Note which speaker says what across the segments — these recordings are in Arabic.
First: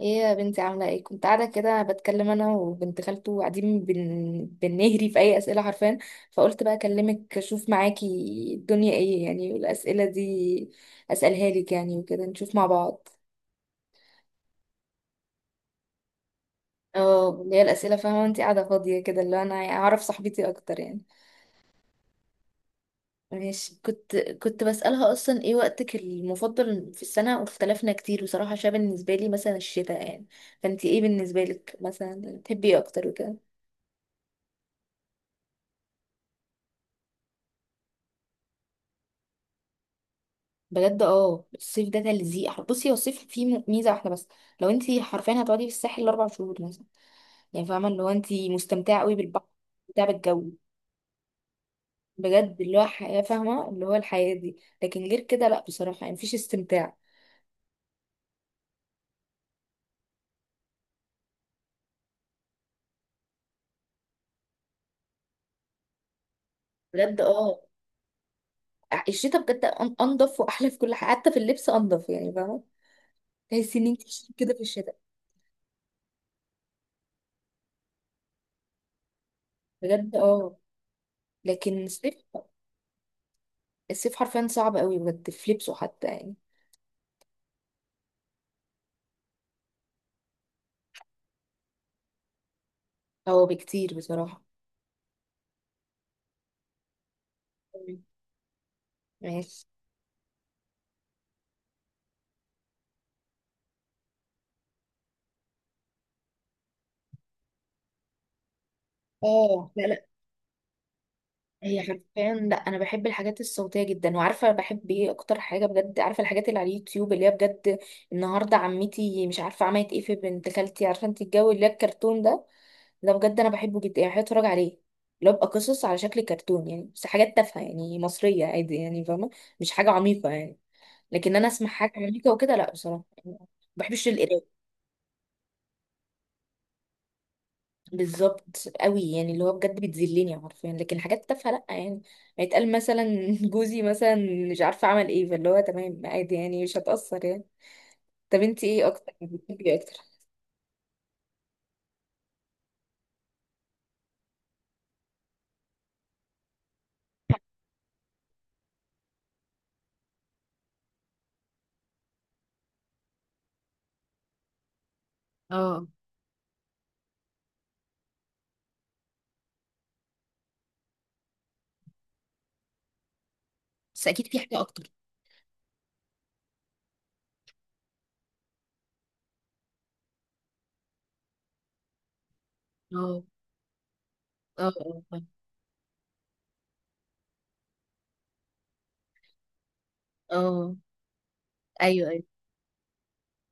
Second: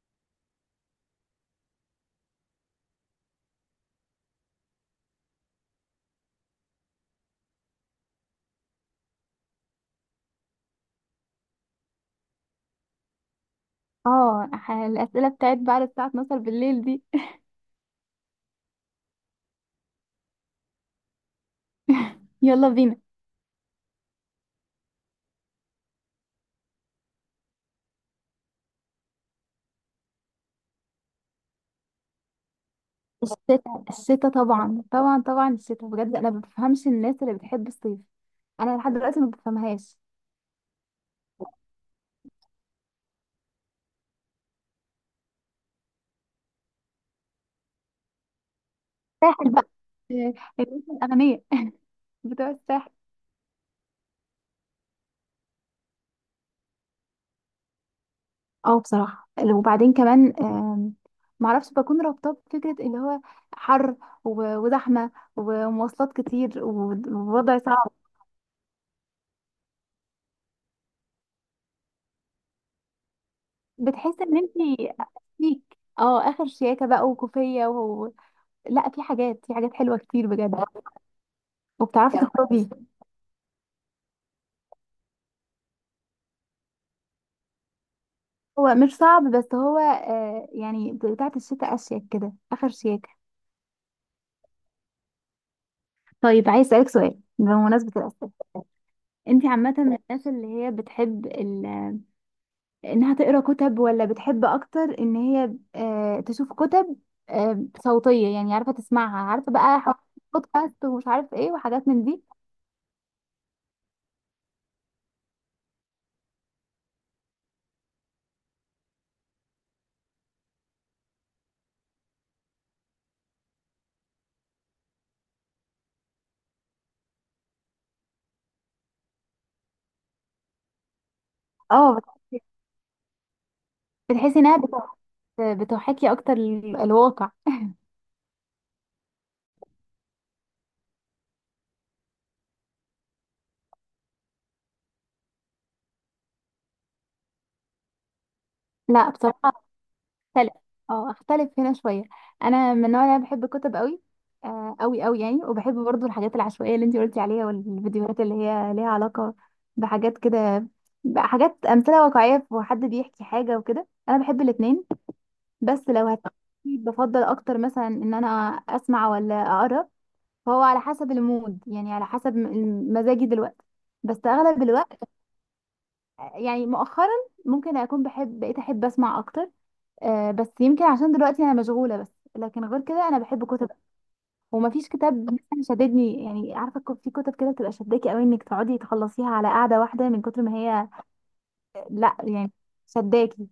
Speaker 1: ايه يا بنتي، عاملة ايه؟ كنت قاعدة كده بتكلم انا وبنت خالته وقاعدين بنهري في اي اسئلة حرفيا. فقلت بقى اكلمك اشوف معاكي الدنيا ايه يعني، والاسئلة دي اسألها لك يعني وكده نشوف مع بعض.
Speaker 2: اه، الأسئلة بتاعت بعد الساعة 12 بالليل دي.
Speaker 1: اه، اللي هي الاسئلة. فاهمة انت قاعدة فاضية كده اللي انا اعرف صاحبتي اكتر يعني.
Speaker 2: يلا بينا.
Speaker 1: ماشي. كنت بسألها أصلا إيه وقتك المفضل في السنة، واختلفنا كتير بصراحة عشان بالنسبة لي مثلا الشتاء يعني. فأنتي إيه بالنسبة لك مثلا؟ تحبي إيه أكتر وكده؟
Speaker 2: الشتاء الشتاء، طبعا طبعا طبعا الشتاء، بجد انا ما بفهمش الناس اللي بتحب الصيف. انا لحد دلوقتي ما بفهمهاش.
Speaker 1: بجد اه، الصيف ده تلزيق. بصي، هو الصيف فيه ميزه واحده بس. لو انت حرفيا هتقعدي في الساحل الاربع شهور مثلا، يعني فاهمه اللي هو انت مستمتعه قوي بالبحر،
Speaker 2: ساحل بقى.
Speaker 1: مستمتعه
Speaker 2: آه،
Speaker 1: بالجو.
Speaker 2: الناس الاغنياء بتوع
Speaker 1: بجد اللي هو
Speaker 2: الساحل.
Speaker 1: حياه، فاهمه اللي هو الحياه دي. لكن غير كده لا بصراحه، يعني مفيش استمتاع.
Speaker 2: اه، بصراحة وبعدين كمان معرفش، بكون رابطة بفكرة اللي هو حر وزحمة ومواصلات كتير
Speaker 1: بجد
Speaker 2: ووضع
Speaker 1: اه،
Speaker 2: صعب.
Speaker 1: الشتاء بجد انضف واحلى في كل حاجه، حتى في اللبس انضف يعني، فاهمه؟ تحسي ان انت
Speaker 2: بتحس
Speaker 1: شيك
Speaker 2: ان
Speaker 1: كده في
Speaker 2: انتي
Speaker 1: الشتاء.
Speaker 2: فيك اخر شياكة بقى وكوفية. لا، في حاجات حلوة
Speaker 1: بجد
Speaker 2: كتير بجد.
Speaker 1: اه. لكن الصيف،
Speaker 2: وبتعرفي بجد تخرجي.
Speaker 1: الصيف حرفيا صعب قوي بجد في لبسه حتى يعني.
Speaker 2: هو مش صعب، بس هو يعني بتاعة الشتاء أشيك كده، آخر شياكة.
Speaker 1: هو بكتير بصراحه.
Speaker 2: طيب، عايز أسألك سؤال بمناسبة الأسئلة. أنت
Speaker 1: ماشي.
Speaker 2: عامة من الناس اللي هي بتحب إنها تقرأ كتب، ولا بتحب أكتر إن هي تشوف كتب صوتية؟ يعني عارفة تسمعها، عارفة
Speaker 1: اه،
Speaker 2: بقى،
Speaker 1: لا
Speaker 2: حاجات
Speaker 1: لا.
Speaker 2: بودكاست ومش عارف إيه
Speaker 1: هي
Speaker 2: وحاجات من دي.
Speaker 1: حرفيا لا، انا بحب الحاجات الصوتيه جدا، وعارفه بحب ايه اكتر حاجه؟ بجد عارفه الحاجات اللي على اليوتيوب اللي هي بجد النهارده عمتي مش عارفه عملت ايه في بنت خالتي، عارفه انت الجو اللي هي الكرتون ده، ده بجد انا بحبه جدا يعني، بحب اتفرج عليه. اللي هو بيبقى قصص على شكل كرتون يعني، بس حاجات تافهه يعني مصريه عادي يعني، فاهمه؟ مش حاجه عميقه يعني. لكن انا اسمع حاجه
Speaker 2: اه،
Speaker 1: عميقه
Speaker 2: بتحسي
Speaker 1: وكده لا بصراحه، يعني ما بحبش
Speaker 2: بتحسي إنها
Speaker 1: القرايه.
Speaker 2: بتحاكي أكتر الواقع؟
Speaker 1: بالظبط قوي، يعني اللي هو بجد بتذلني حرفيا، لكن حاجات تافهه لا يعني. هيتقال مثلا جوزي مثلا مش عارفه عمل ايه، فاللي هو تمام عادي يعني، مش هتأثر يعني. طب انتي ايه
Speaker 2: لا
Speaker 1: اكتر يعني؟
Speaker 2: بصراحة
Speaker 1: بتحبي ايه اكتر؟
Speaker 2: اختلف هنا شويه. انا من النوع اللي بحب الكتب قوي. قوي قوي يعني، وبحب برضو الحاجات العشوائيه اللي انتي قلتي عليها، والفيديوهات اللي هي ليها علاقه بحاجات كده. حاجات امثله واقعيه وحد بيحكي حاجه وكده، انا بحب الاتنين.
Speaker 1: اه.
Speaker 2: بس لو بفضل اكتر مثلا ان انا اسمع ولا اقرا. فهو على حسب المود، يعني على حسب مزاجي دلوقتي.
Speaker 1: بس اكيد
Speaker 2: بس
Speaker 1: في حاجه
Speaker 2: اغلب
Speaker 1: اكتر.
Speaker 2: الوقت، يعني مؤخرا، ممكن اكون بحب، بقيت احب اسمع اكتر. بس يمكن عشان دلوقتي انا مشغوله بس. لكن غير كده انا
Speaker 1: اه،
Speaker 2: بحب كتب.
Speaker 1: اه اه
Speaker 2: ومفيش كتاب
Speaker 1: فاهمة.
Speaker 2: مثلا شددني، يعني عارفه، في كتب كده بتبقى شداكي قوي انك تقعدي تخلصيها على قعده واحده من كتر ما
Speaker 1: اه.
Speaker 2: هي.
Speaker 1: ايوه
Speaker 2: لا
Speaker 1: ايوه.
Speaker 2: يعني شداكي.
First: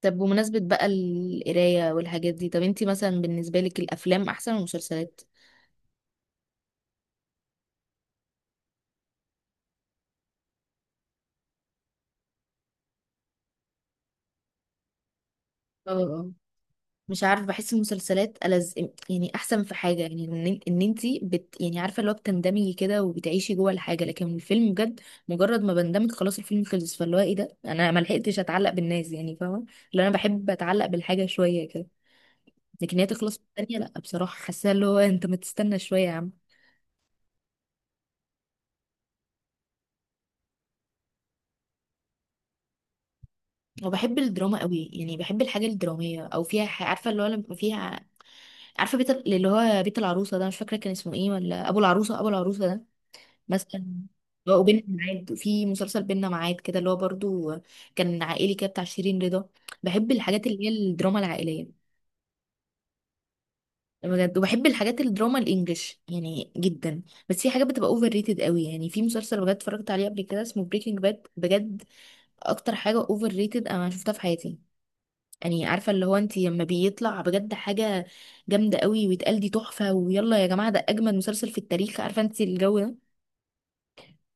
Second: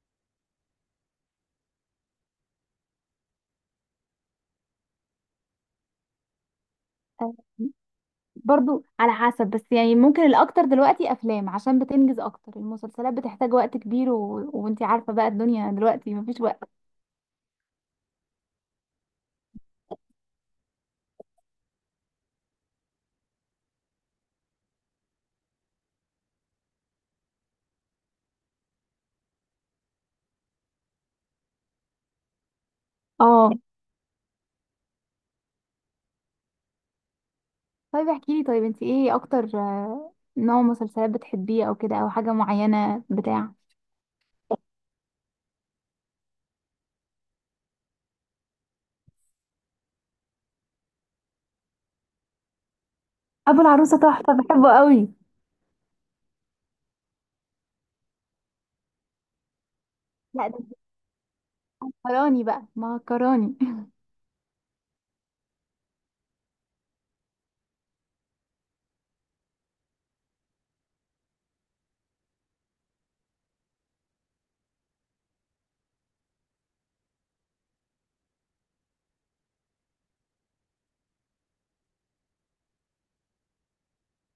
Speaker 1: طب بمناسبه بقى القرايه والحاجات دي، طب انتي مثلا بالنسبه لك الافلام احسن ولا المسلسلات؟
Speaker 2: آه، برضو على حسب، بس يعني ممكن الاكتر دلوقتي افلام عشان بتنجز اكتر. المسلسلات بتحتاج وقت كبير وانتي عارفه بقى، الدنيا دلوقتي
Speaker 1: اه،
Speaker 2: مفيش وقت.
Speaker 1: مش عارف بحس المسلسلات ألز، يعني احسن في حاجه يعني ان انت بت، يعني عارفه اللي هو بتندمجي كده وبتعيشي جوه الحاجه. لكن الفيلم بجد، مجرد ما بندمج خلاص الفيلم خلص، فاللي هو ايه ده؟ انا ما لحقتش اتعلق بالناس يعني، فاهمه؟ اللي انا بحب اتعلق بالحاجه شويه كده، لكن هي تخلص في
Speaker 2: اه،
Speaker 1: الثانيه، لا بصراحه حاسه اللي هو انت ما تستنى شويه يا عم.
Speaker 2: طيب احكي لي، طيب انتي ايه اكتر نوع مسلسلات بتحبيه؟ او كده، او حاجه معينه بتاع.
Speaker 1: وبحب الدراما قوي يعني، بحب الحاجه الدراميه او فيها عارفه اللي هو لما فيها، عارفه اللي هو بيت العروسه ده مش فاكره كان اسمه ايه، ولا ابو العروسه؟ ابو العروسه ده
Speaker 2: ابو
Speaker 1: مثلا.
Speaker 2: العروسه تحفه،
Speaker 1: هو،
Speaker 2: بحبه
Speaker 1: وبيننا
Speaker 2: قوي.
Speaker 1: معاد، في مسلسل بيننا معاد كده اللي هو برضو كان عائلي كده بتاع شيرين رضا. بحب الحاجات
Speaker 2: لا، ده
Speaker 1: اللي هي
Speaker 2: انت
Speaker 1: الدراما العائلية.
Speaker 2: مهكراني بقى، مهكراني.
Speaker 1: بجد. وبحب الحاجات الدراما الانجليش يعني جدا، بس في حاجات بتبقى اوفر ريتد قوي. يعني في مسلسل بجد اتفرجت عليه قبل كده اسمه بريكنج باد، بجد اكتر حاجة اوفر ريتد انا شفتها في حياتي. يعني عارفة اللي هو انت لما بيطلع بجد حاجة جامدة قوي ويتقال دي تحفة، ويلا يا جماعة ده اجمد مسلسل في التاريخ، عارفة انت الجو ده.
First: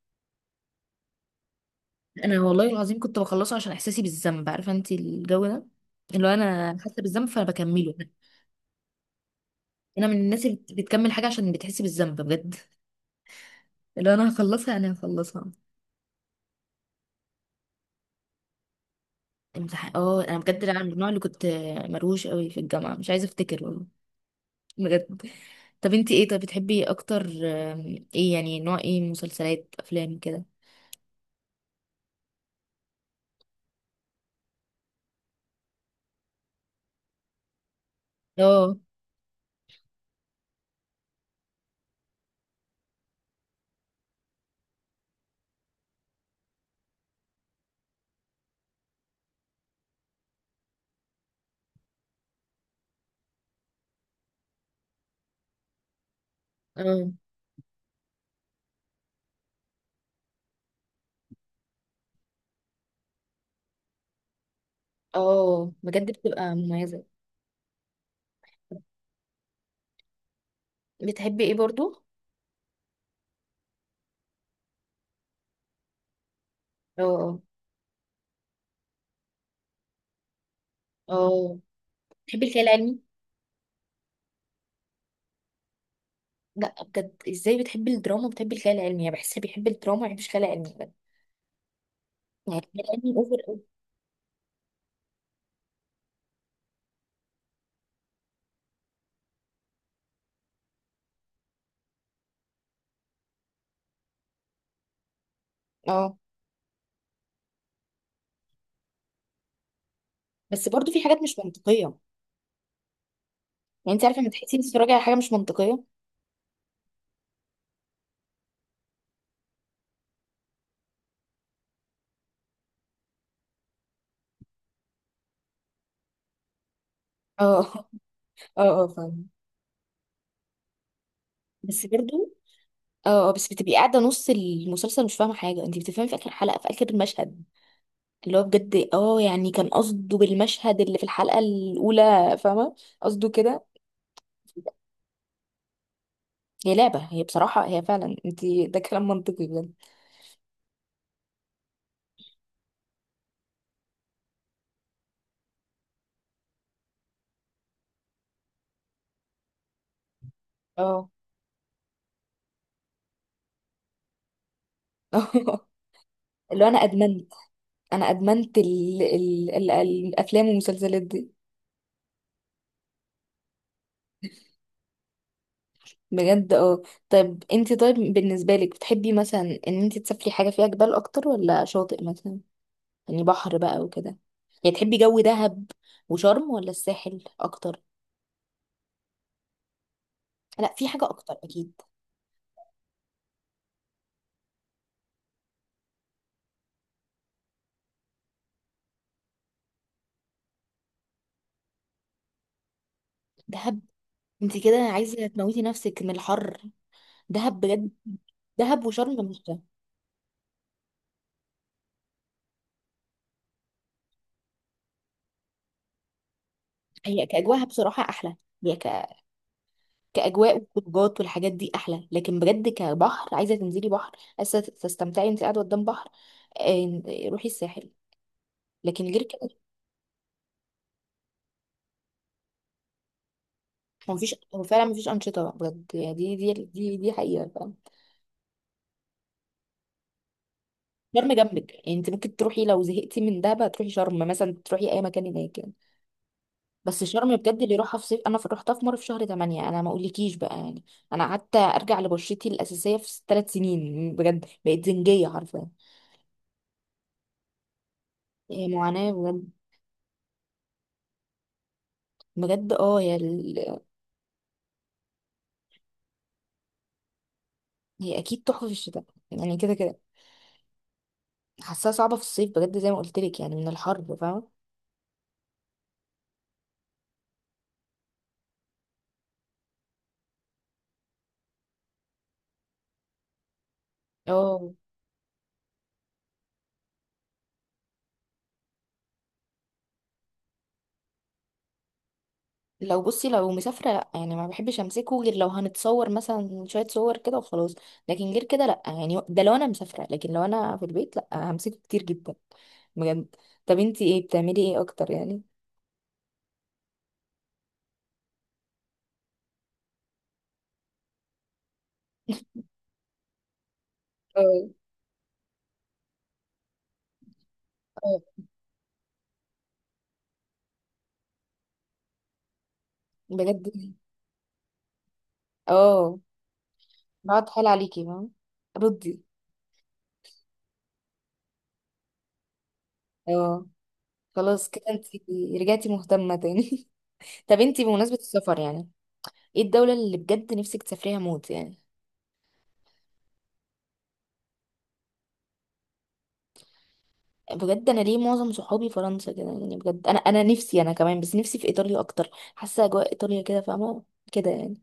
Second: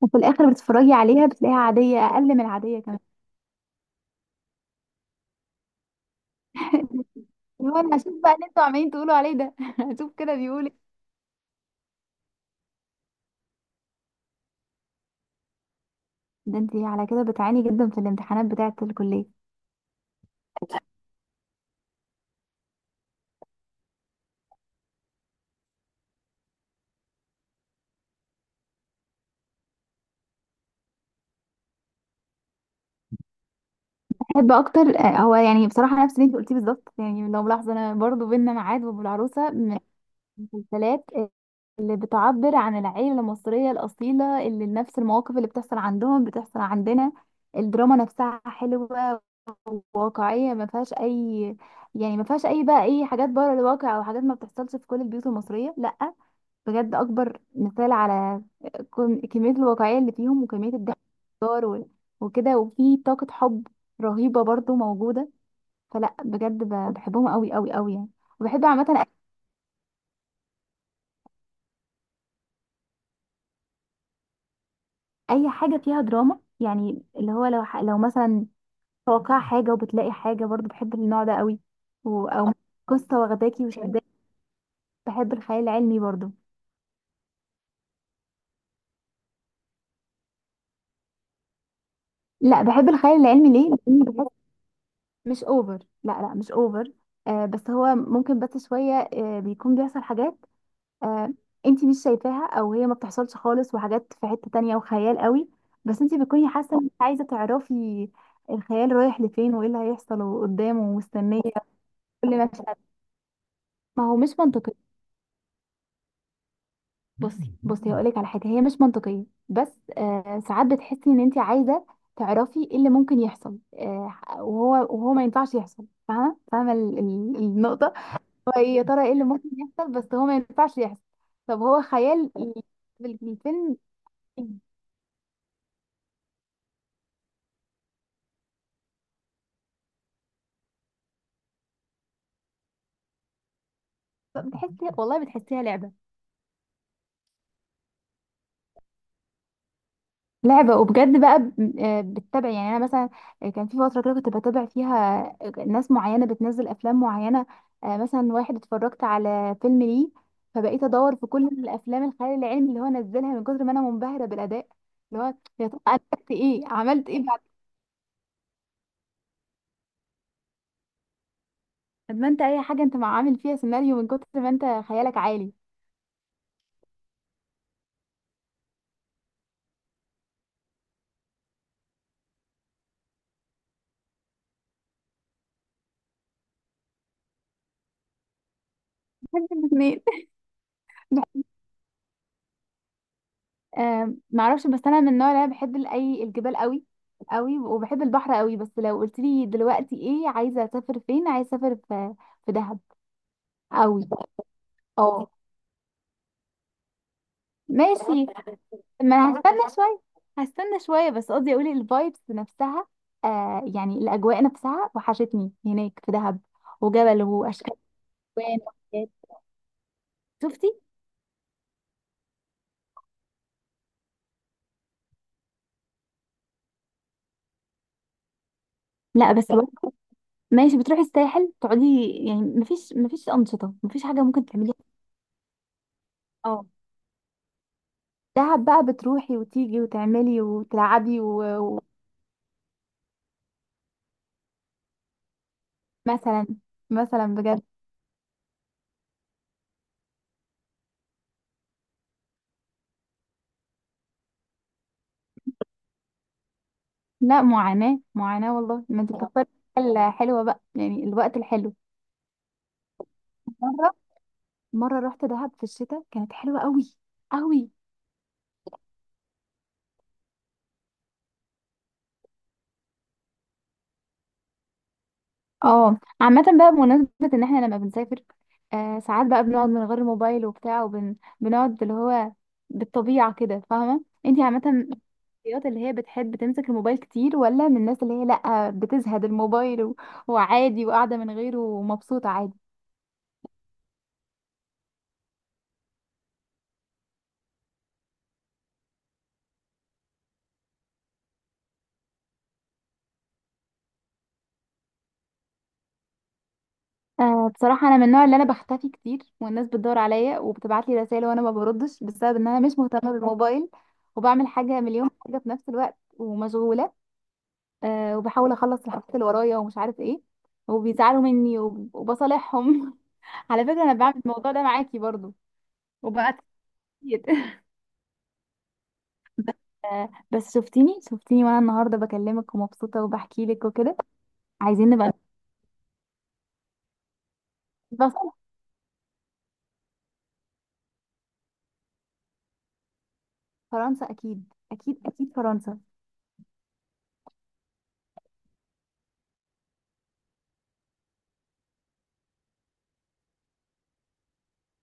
Speaker 2: وفي الاخر بتتفرجي عليها بتلاقيها عاديه، اقل
Speaker 1: انا
Speaker 2: من
Speaker 1: والله
Speaker 2: العاديه
Speaker 1: العظيم
Speaker 2: كمان.
Speaker 1: كنت بخلصه عشان احساسي بالذنب، عارفه انت الجو ده. اللي هو انا حاسه بالذنب فانا
Speaker 2: اللي هو
Speaker 1: بكمله.
Speaker 2: انا هشوف بقى اللي انتوا عمالين تقولوا عليه ده،
Speaker 1: انا
Speaker 2: هشوف
Speaker 1: من
Speaker 2: كده
Speaker 1: الناس اللي
Speaker 2: بيقول إيه.
Speaker 1: بتكمل حاجه عشان بتحس بالذنب بجد. اللي هو انا هخلصها، انا هخلصها.
Speaker 2: ده انت على كده بتعاني جدا في الامتحانات بتاعه الكليه.
Speaker 1: امتحان اه، انا بجد انا من النوع اللي كنت مروش قوي في الجامعه، مش عايزه افتكر والله. بجد. طب انت ايه؟ طب بتحبي اكتر ايه يعني؟ نوع ايه؟ مسلسلات، افلام كده؟
Speaker 2: بحب اكتر هو يعني بصراحه نفس اللي انت قلتيه بالظبط. يعني لو ملاحظه، انا برضو بينا
Speaker 1: اه.
Speaker 2: ميعاد وابو العروسه من المسلسلات اللي بتعبر عن العيلة المصرية الأصيلة، اللي نفس المواقف اللي بتحصل عندهم بتحصل عندنا. الدراما نفسها حلوة وواقعية، ما فيهاش أي، يعني ما فيهاش أي بقى، أي حاجات بره الواقع أو حاجات ما بتحصلش في كل البيوت المصرية، لأ. بجد
Speaker 1: اه
Speaker 2: أكبر مثال على كمية الواقعية اللي فيهم وكمية الضحك والهزار وكده، وفي طاقة حب رهيبة برضو موجودة.
Speaker 1: اه. بجد
Speaker 2: فلأ
Speaker 1: بتبقى
Speaker 2: بجد
Speaker 1: مميزه.
Speaker 2: بحبهم أوي أوي أوي يعني. وبحب عامة
Speaker 1: بتحبي ايه برضو؟
Speaker 2: اي حاجه فيها دراما، يعني اللي
Speaker 1: اه.
Speaker 2: هو لو لو مثلا توقع حاجه وبتلاقي حاجه، برضو بحب النوع ده
Speaker 1: اه.
Speaker 2: قوي.
Speaker 1: بتحبي
Speaker 2: او
Speaker 1: الخيال العلمي؟
Speaker 2: قصه واخداكي وشداكي. بحب الخيال العلمي برضو.
Speaker 1: لا بجد، ازاي بتحبي الدراما وبتحبي الخيال العلمي؟ يعني بحسها بيحب الدراما ما بيحبش الخيال العلمي بجد. يعني
Speaker 2: لا،
Speaker 1: الخيال
Speaker 2: بحب الخيال
Speaker 1: العلمي اوفر
Speaker 2: العلمي
Speaker 1: أوي.
Speaker 2: ليه؟ لان بحس مش اوفر. لا لا، مش اوفر. بس هو ممكن بس شويه بيكون بيحصل حاجات آه انتي مش شايفاها، او هي ما بتحصلش خالص، وحاجات في حته تانية وخيال قوي. بس
Speaker 1: اه.
Speaker 2: انتي بتكوني حاسه انك عايزه تعرفي الخيال رايح لفين، وايه اللي هيحصل
Speaker 1: بس
Speaker 2: وقدامه،
Speaker 1: برضو في حاجات مش
Speaker 2: ومستنيه
Speaker 1: منطقيه.
Speaker 2: كل مشهد.
Speaker 1: يعني انت
Speaker 2: ما هو
Speaker 1: عارفه
Speaker 2: مش
Speaker 1: لما تحسي انت
Speaker 2: منطقي.
Speaker 1: بتتفرجي على حاجه مش منطقيه.
Speaker 2: بصي بصي، هقولك على حاجه هي مش منطقيه. بس ساعات بتحسي ان انت عايزه تعرفي ايه اللي ممكن يحصل وهو ما ينفعش يحصل، فاهمه؟ فاهمه
Speaker 1: اه
Speaker 2: النقطه. هو إيه
Speaker 1: اه
Speaker 2: يا
Speaker 1: اه
Speaker 2: ترى؟ ايه
Speaker 1: فاهمه.
Speaker 2: اللي ممكن يحصل بس هو ما ينفعش يحصل؟ طب هو
Speaker 1: بس
Speaker 2: خيال
Speaker 1: برضو.
Speaker 2: في
Speaker 1: اه، بس بتبقي
Speaker 2: الفيلم.
Speaker 1: قاعده نص المسلسل مش فاهمه حاجه، انت بتفهمي في اخر حلقه في اخر المشهد اللي هو بجد اه يعني كان قصده بالمشهد اللي في الحلقه الاولى، فاهمه قصده كده.
Speaker 2: بتحسي والله بتحسيها لعبه.
Speaker 1: هي لعبه. هي بصراحه هي فعلا انت، ده كلام منطقي بجد.
Speaker 2: لعبة، وبجد بقى بتتابع. يعني انا مثلا كان في فترة كده كنت بتابع فيها ناس معينة بتنزل افلام معينة. مثلا واحد اتفرجت على فيلم ليه، فبقيت
Speaker 1: اه
Speaker 2: ادور في كل الافلام الخيال العلمي اللي هو نزلها، من كتر ما انا منبهرة بالاداء. اللي هو يا ترى اديت
Speaker 1: اللي هو
Speaker 2: ايه
Speaker 1: انا
Speaker 2: عملت ايه
Speaker 1: ادمنت،
Speaker 2: بعد.
Speaker 1: انا ادمنت ال ال ال الافلام والمسلسلات دي.
Speaker 2: طب ما انت اي حاجة انت مع عامل فيها سيناريو من كتر ما انت خيالك عالي.
Speaker 1: بجد اه. طيب انت؟ طيب بالنسبه لك بتحبي مثلا ان انت تسافري حاجه فيها جبال اكتر ولا شاطئ مثلا؟ يعني بحر بقى وكده، يعني تحبي جو دهب وشرم ولا الساحل اكتر؟
Speaker 2: بحب الاثنين.
Speaker 1: لا، في حاجه اكتر اكيد.
Speaker 2: معرفش. بس انا من النوع اللي انا بحب ال- اي الجبال قوي قوي، وبحب البحر قوي. بس لو قلت لي دلوقتي ايه عايزه اسافر فين، عايزه اسافر في دهب
Speaker 1: دهب؟
Speaker 2: قوي.
Speaker 1: انت كده عايزه
Speaker 2: اه،
Speaker 1: تموتي نفسك من الحر. دهب بجد؟
Speaker 2: ماشي.
Speaker 1: دهب وشرم،
Speaker 2: ما
Speaker 1: مش ده.
Speaker 2: هستنى شويه هستنى شويه، بس قصدي اقول الفايبس نفسها. يعني الاجواء نفسها، وحشتني هناك في دهب، وجبل
Speaker 1: هي كاجواها
Speaker 2: واشكال،
Speaker 1: بصراحه احلى.
Speaker 2: الوان.
Speaker 1: هي كأجواء
Speaker 2: شفتي؟
Speaker 1: وخروجات والحاجات دي أحلى، لكن بجد كبحر عايزة تنزلي بحر، عايزة تستمتعي انت قاعدة قدام بحر. آه، روحي الساحل. لكن غير
Speaker 2: لا
Speaker 1: كده.
Speaker 2: بس، ماشي، بتروحي الساحل تقعدي، يعني مفيش انشطه، مفيش
Speaker 1: هو
Speaker 2: حاجه
Speaker 1: مفيش،
Speaker 2: ممكن
Speaker 1: هو
Speaker 2: تعمليها.
Speaker 1: فعلا مفيش أنشطة بجد يعني، دي دي
Speaker 2: اه،
Speaker 1: دي دي حقيقة فعلا.
Speaker 2: دهب بقى بتروحي وتيجي وتعملي وتلعبي
Speaker 1: شرم جنبك يعني، انت ممكن تروحي لو زهقتي من دهب تروحي شرم مثلا، تروحي أي مكان هناك يعني.
Speaker 2: ومثلا
Speaker 1: بس
Speaker 2: مثلا
Speaker 1: شرم بجد
Speaker 2: بجد.
Speaker 1: اللي راحها في صيف، أنا رحتها في مرة في شهر 8، أنا ما أقولكيش بقى يعني. أنا قعدت أرجع لبشرتي الأساسية في ثلاث سنين، بجد بقيت زنجية حرفيا.
Speaker 2: لا، معاناة معاناة
Speaker 1: إيه،
Speaker 2: والله. ما
Speaker 1: معاناة
Speaker 2: انت بتختاري
Speaker 1: بجد.
Speaker 2: الحاجة الحلوة بقى، يعني الوقت الحلو.
Speaker 1: بجد اه. هي
Speaker 2: مرة مرة رحت دهب في الشتاء، كانت حلوة قوي قوي.
Speaker 1: هي اكيد تحفه في الشتاء يعني، كده كده. حاساها صعبه في الصيف بجد زي ما قلت لك يعني، من الحر فاهمه.
Speaker 2: اه، عامة بقى بمناسبة ان احنا لما بنسافر ساعات بقى بنقعد من غير موبايل وبتاع، وبنقعد اللي هو بالطبيعة كده، فاهمة؟ انت عامة
Speaker 1: اه.
Speaker 2: الشخصيات اللي هي بتحب تمسك الموبايل كتير، ولا من الناس اللي هي لأ بتزهد الموبايل وعادي وقاعدة من غيره ومبسوطة عادي؟
Speaker 1: لو بصي، لو مسافره لا يعني ما بحبش امسكه، غير لو هنتصور مثلا شويه صور كده وخلاص. لكن غير كده لا يعني، ده لو انا مسافره. لكن لو انا في البيت لا، همسكه كتير جدا بجد. طب انتي ايه؟ بتعملي ايه اكتر يعني؟
Speaker 2: بصراحة أنا من النوع اللي أنا بختفي كتير، والناس بتدور عليا وبتبعت لي رسائل وأنا ما بردش بسبب إن أنا مش مهتمة بالموبايل. وبعمل
Speaker 1: اه.
Speaker 2: حاجة، مليون حاجة في نفس الوقت، ومشغولة
Speaker 1: اه
Speaker 2: وبحاول أخلص الحاجات اللي ورايا ومش عارف إيه. وبيزعلوا مني وبصالحهم. على
Speaker 1: بجد.
Speaker 2: فكرة أنا بعمل الموضوع ده معاكي برضو،
Speaker 1: اه،
Speaker 2: وبقى كتير.
Speaker 1: بقعد حال عليكي فاهمة. ردي.
Speaker 2: بس بس شفتيني شفتيني، وانا النهارده بكلمك ومبسوطه وبحكي لك
Speaker 1: اه.
Speaker 2: وكده.
Speaker 1: خلاص كده
Speaker 2: عايزين نبقى
Speaker 1: انتي رجعتي مهتمة تاني. طب انتي
Speaker 2: بس.
Speaker 1: بمناسبة السفر يعني، ايه الدولة اللي بجد نفسك تسافريها موت يعني؟
Speaker 2: فرنسا اكيد اكيد اكيد، فرنسا.
Speaker 1: بجد، انا ليه معظم صحابي فرنسا كده يعني؟ بجد انا نفسي، انا كمان، بس نفسي في ايطاليا اكتر. حاسة اجواء ايطاليا كده فاهمة كده يعني.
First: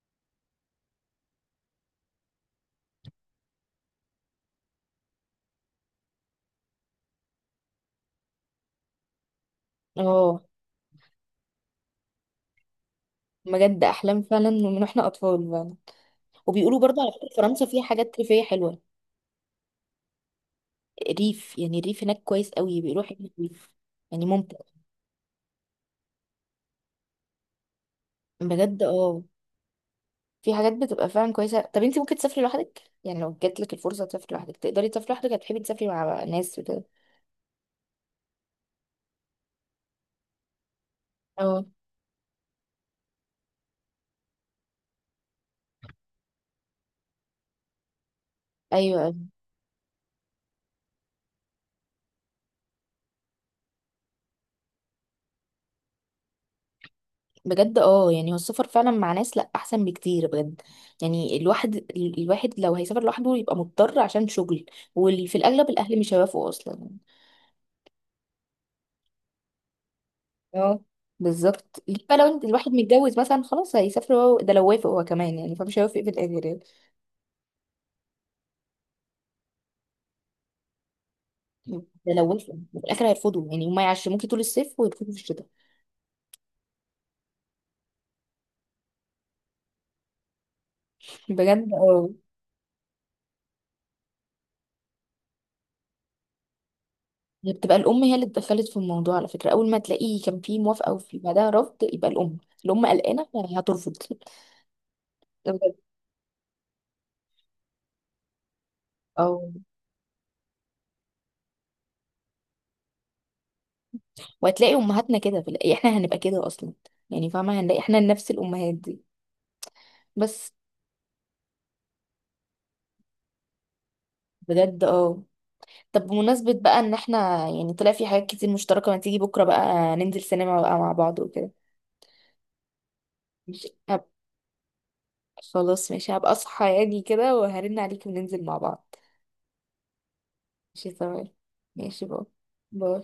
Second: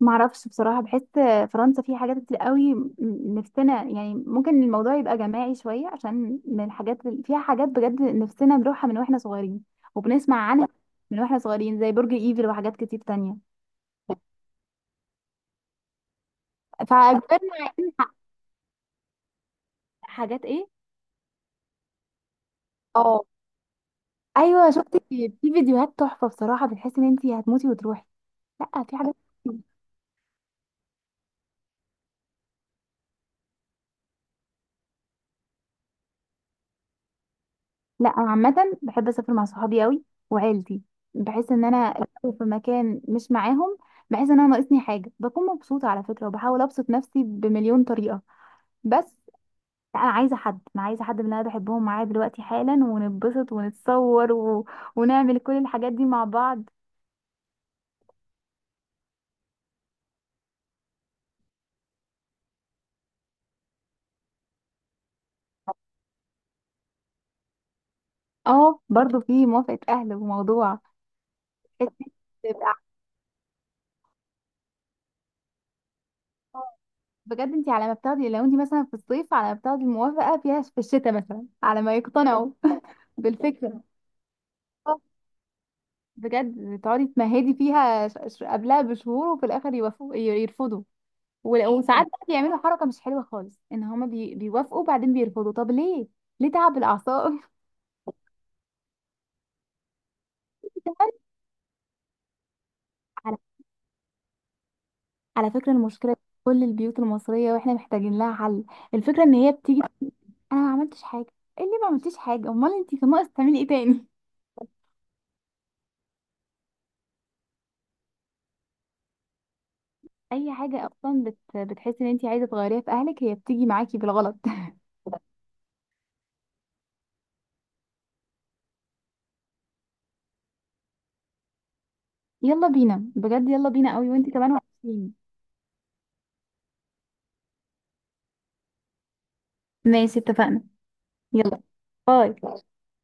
Speaker 2: معرفش بصراحه، بحس فرنسا فيه حاجات كتير قوي نفسنا يعني، ممكن الموضوع يبقى جماعي شويه، عشان من الحاجات فيها حاجات بجد نفسنا نروحها من واحنا صغيرين، وبنسمع
Speaker 1: اه.
Speaker 2: عنها من واحنا صغيرين زي برج ايفل وحاجات كتير تانية.
Speaker 1: بجد احلام فعلا من واحنا اطفال فعلا. وبيقولوا برضه على فكرة
Speaker 2: فكبرنا
Speaker 1: فرنسا فيها
Speaker 2: عايزين
Speaker 1: حاجات ريفية حلوة.
Speaker 2: حاجات ايه.
Speaker 1: ريف، يعني الريف هناك كويس قوي بيقولوا، حلو
Speaker 2: اه
Speaker 1: الريف يعني ممتع.
Speaker 2: ايوه، شفت في فيديوهات تحفه بصراحه، بتحس ان انت هتموتي وتروحي.
Speaker 1: بجد
Speaker 2: لا، في حاجات
Speaker 1: اه.
Speaker 2: كتير.
Speaker 1: في حاجات بتبقى فعلا كويسة. طب انت ممكن تسافري لوحدك يعني؟ لو جاتلك الفرصة تسافري لوحدك تقدري تسافري لوحدك، هتحبي تسافري مع ناس وكده؟
Speaker 2: لا انا عامه بحب اسافر مع صحابي قوي، وعيلتي. بحس
Speaker 1: اه.
Speaker 2: ان انا لو في مكان مش معاهم، بحس ان انا ناقصني حاجه، بكون مبسوطه على فكره وبحاول ابسط نفسي بمليون طريقه.
Speaker 1: ايوه.
Speaker 2: بس لا، انا عايزه حد، انا عايزه حد من اللي انا بحبهم معايا دلوقتي حالا، ونتبسط ونتصور ونعمل كل الحاجات دي مع بعض.
Speaker 1: بجد اه، يعني هو السفر فعلا مع ناس لا احسن بكتير بجد. يعني الواحد الواحد لو هيسافر لوحده يبقى مضطر عشان شغل، وفي الاغلب الاهل مش هيوافقوا اصلا.
Speaker 2: اه، برضو في موافقه اهل وموضوع.
Speaker 1: اه. بالظبط. ليه بقى لو الواحد
Speaker 2: تبقى
Speaker 1: متجوز مثلا خلاص هيسافر، هو ده لو وافق هو كمان يعني، فمش هيوافق في الاخر يعني.
Speaker 2: بجد، انت على ما بتاخدي، لو انت مثلا في الصيف على ما بتاخدي الموافقه فيها في الشتاء مثلا، على ما
Speaker 1: ده لو وافق،
Speaker 2: يقتنعوا.
Speaker 1: في الاخر هيرفضوا يعني. هما
Speaker 2: بالفكره،
Speaker 1: يعش ممكن طول الصيف
Speaker 2: آه،
Speaker 1: ويرفضوا في الشتاء.
Speaker 2: بجد تقعدي تمهدي فيها قبلها بشهور وفي الاخر يوافقوا يرفضوا.
Speaker 1: بجد
Speaker 2: وساعات
Speaker 1: اه.
Speaker 2: بقى بيعملوا حركه مش حلوه خالص، ان هما بيوافقوا بعدين بيرفضوا، طب ليه؟ ليه تعب الاعصاب؟
Speaker 1: هي بتبقى الام هي اللي اتدخلت في الموضوع على فكره، اول ما تلاقيه كان في موافقه
Speaker 2: كمان.
Speaker 1: وفي بعدها رفض، يبقى الام. الام قلقانه
Speaker 2: على
Speaker 1: يعني هترفض.
Speaker 2: على فكره
Speaker 1: بجد
Speaker 2: المشكله دي في كل البيوت المصريه، واحنا محتاجين لها حل. الفكره ان
Speaker 1: اه.
Speaker 2: هي بتيجي تقول انا ما عملتش حاجه. إيه اللي ما عملتيش حاجه؟ امال انت كان ناقص تعملي ايه تاني؟
Speaker 1: وهتلاقي امهاتنا كده في احنا هنبقى كده اصلا يعني، فاهمه هنلاقي احنا نفس الامهات دي بس.
Speaker 2: اي حاجه اصلا بتحسي ان انت عايزه تغيريها في اهلك هي بتيجي معاكي بالغلط.
Speaker 1: بجد اه. طب بمناسبة بقى ان احنا يعني طلع في حاجات كتير مشتركة، ما تيجي بكرة بقى ننزل سينما بقى مع بعض وكده.
Speaker 2: يلا بينا بجد،
Speaker 1: مش
Speaker 2: يلا بينا
Speaker 1: هب...
Speaker 2: قوي، وانت كمان وحشين.
Speaker 1: خلاص ماشي، هبقى اصحى يعني كده وهرن عليك وننزل مع بعض.
Speaker 2: ماشي اتفقنا.
Speaker 1: ماشي تمام.
Speaker 2: يلا.
Speaker 1: ماشي، باي.
Speaker 2: هاي.
Speaker 1: باي.